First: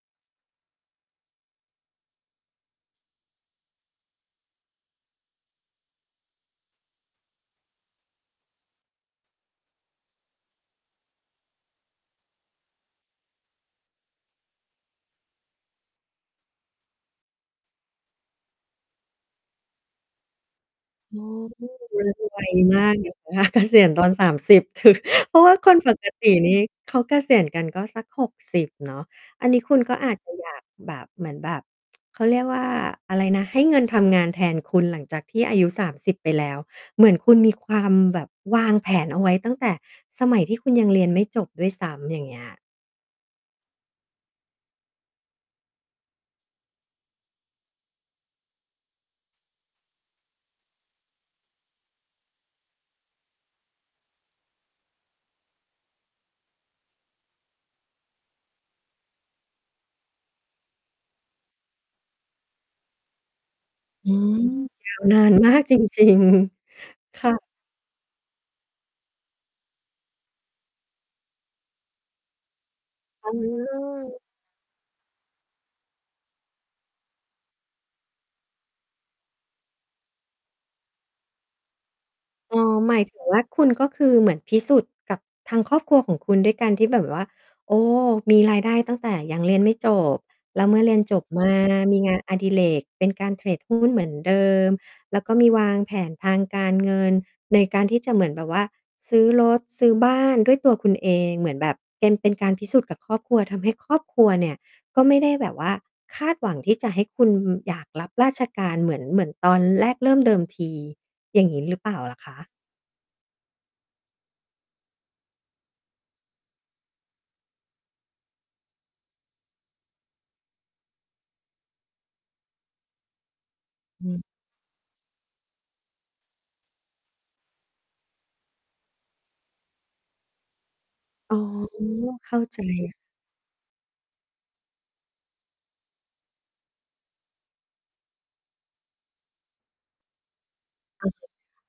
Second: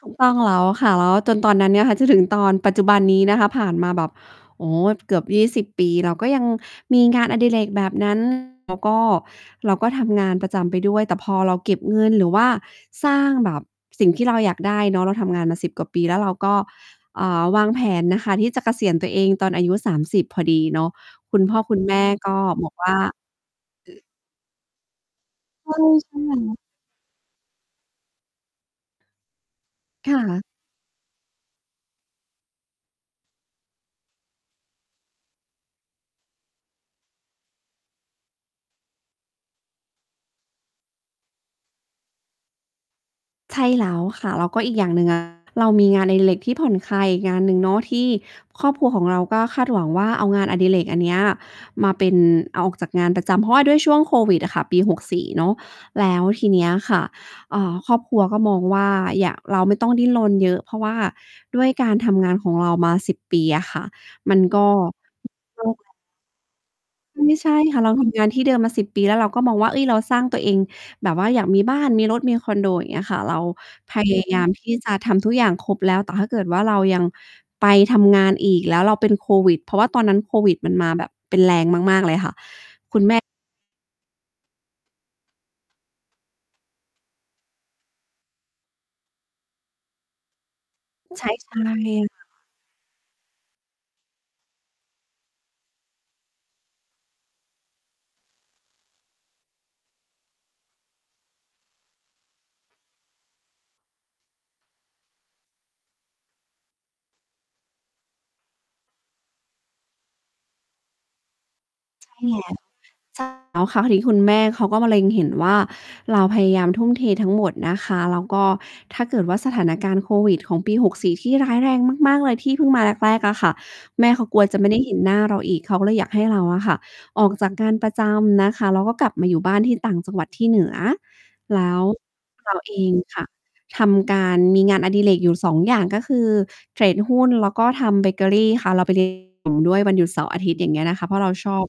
ถูกต้องแล้วค่ะ แล้วจนตอนนั้นเนี่ยค่ะ จนถึงตอนปัจจุบันนี้นะคะ ผ่านมาแบบ โอ้ เกือบ 20 ปี เรา ก็ยังมีงานอดิเรกแบบ นั้น แล้วก็เราก็ทำงานประจำไปด้วย แต่พอเราเก็บเงิน หรือว่าสร้างแบบสิ่งที่เราอยากได้เนาะ เราทำงานมา 10 กว่าปี แล้วเราก็ อ่า วางแผนนะคะที่จะเกษียณตัวเองตอนอายุ 30 พอดีเนาะ อ๋อ คุณพ่ออืคม ุณแมมั่นกไ็วบอกมวา่กา อยู่นะ คะ เกษียอณ ืตอ อน 30 ถือ เพราะว่าใคช่ นปกใช่ติแลน้ว ี่เขาเกษียณกันก็สัก 60 เนาะ อันนี้คุณก็อคาจ่จะ ะ อยาก แบบ เหมือนแบบ เขาเรียกว่าอะไรนะ ให้เงินทำงานแทนคุณหลังจากที่อายุ 30 ไปแล้ว เหมือนคุณมีความแบบวางแผนเอาไว้ตั้งแต่สมัยที่คุณยังเรียนไม่จบด้วยซ้ำ อย่างเงี้ย ใช่แล้วค่ะ แล้วก็อีกอย่างหนึ่ง อะ เรามีงานอดิเรกที่ผ่อนคลายอีกงานหนึ่งเนาะ ที่ครอบครัวของเราก็คาดหวังว่า เอางานอดิเรกอันเนี้ยมาเป็น เอาออกจากงานประจำ เพราะว่าด้วยช่วงโควิดอะค่ะ ปี 64 เนาะ แล้วทีเนี้ยค่ะ เอ่อ ครอบครัวก็มองว่า อย่า เราไม่ต้องดิ้นรนเยอะ เพราะว่าด้วยการทำงานของเรามา 10 ปีอะค่ะ อืมม ันก็ ยาวนาน มากจริง ๆ คไ่มะ ่ใช่ค่ะ เราทำงานที่เดิมมา 10 ปีแล้ว เราก็มองว่า เอ๊ย เราสร้างตัวเอง แบบว่าอยากมีบ้าน มีรถ มีคอนโด อย่างเงี้ยค่ะ อเืรา พม ยายาม ที่จะทำทุกอย่างครบแล้ว แต่ถ้าเกิดว่าเรายังไปทำงานอีก แล้วเราเป็นโควิด เพราะว่าตอนนั้นโควิดมันมาแบบ เป็นแรงมาก ๆ เลยค่ะ อค๋อ หมาย ุณถแมึ่ ง ว่า คุณ ก็คือเหมือนพิสูจน์กับทางครอบครัวของคุณ ด้วยการที่ แบบ แบบว่า โอ้ มีรายได้ตั้งแต่ยังเรียนไม่จบ แล้วเมื่อเรียนจใชบ้มตา าเรมีียนงเาหนรอ? อดิเรกเป็นการเทรดหุ้นเหมือนเดิม แล้วก็มีวางแผนทางการเงิน ในการที่จะเหมือนแบบว่าซื้อรถ ซื้อบ้านด้วยตัวคุณเอง เหมือนแบบเป็น เป็นการพิสูจน์กับครอบครัว ทำให้ครอบครัวเนี่ย ก็ไม่ได้แบบว่าคาดหวังที่จะให้คุณอยากรับราชการเหมือน เริ่มเดิมที อย่างงี้ หรือเปล่าล่ะใชค่ะ? แล้ว ใช่ แล้วครั้งนี้คุณแม่เขาก็มาเล็งเห็นว่า เราพยายามทุ่มเททั้งหมดนะคะ แล้วก็ถ้าเกิดว่าสถานการณ์โควิดของปี 64 ที่ร้ายแรงมาก ๆ เลยที่เพิ่งมาแรก ๆ อะค่ะ แอม่เขืม ากลัวจะไม่ได้เห็นหน้าเราอีก เขาก็เลยอยากให้เราอะค่ะ ออกจากงานประจำนะคะ แล้วก็กลับมาอยู่บ้านที่ต่างจังหวัดที่เหนือ อ๋อ แล้วเข้าเราใเองจ ค่ะ ทำการ มีงานอดิเรกอยู่ 2 อย่าง ก็คือเทรดหุ้น แล้วก็ทำเบเกอรี่ค่ะ เราไป เรียน ด้วยวันหยุดเสาร์อาทิตย์ อย่างเงี้ยนะคะ เพราะเราชอบ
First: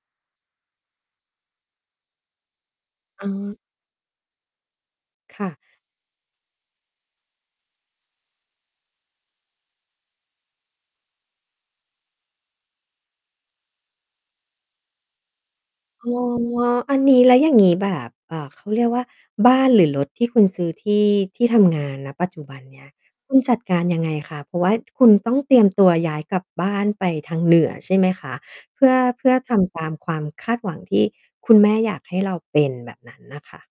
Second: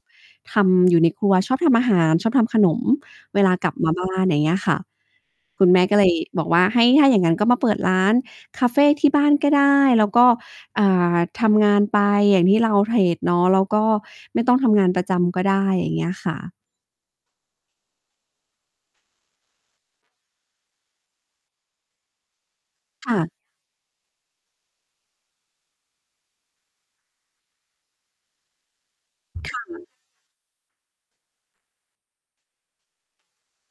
ทำ อยู่ ในครัว ชอบทำอาหาร ชอบทำขนม อเวลาา กลับมาบ้าน อย่างเงี้ยค่ะ ค่ะ คุณแม่ก็เลยบอกว่า ให้ ถ้าอย่างงั้นก็มาเปิดร้านคาเฟที่บ้านก็ได้ แล้วก็ อ่า ทำงานไปอย่างที่เราเทรดเนาะ แล้วก็ไม่ต้องทำงานประจำก็ได้ อย่างเงอี้๋อ ยค่ะ อันนี้แล้วอย่างงี้ แบบ เอ่อ เขาเรียกว่า บ้าน หรือรถที่คุณซื้อ ที่ ที่ทำงาน ณ ปัจจุบันเนี้ย ค่ะ คุณจัดการยังไงคะ เพราะว่าคุณต้องเตรียมตัวย้ายกลับบ้านไปทางเหนือใช่ไหมคะ เพื่อ เพื่อทค่ำตะ ามความคาดหวังที่คุณแม่อยากให้เราเป็นแบบนั้นน่ะค่ะ?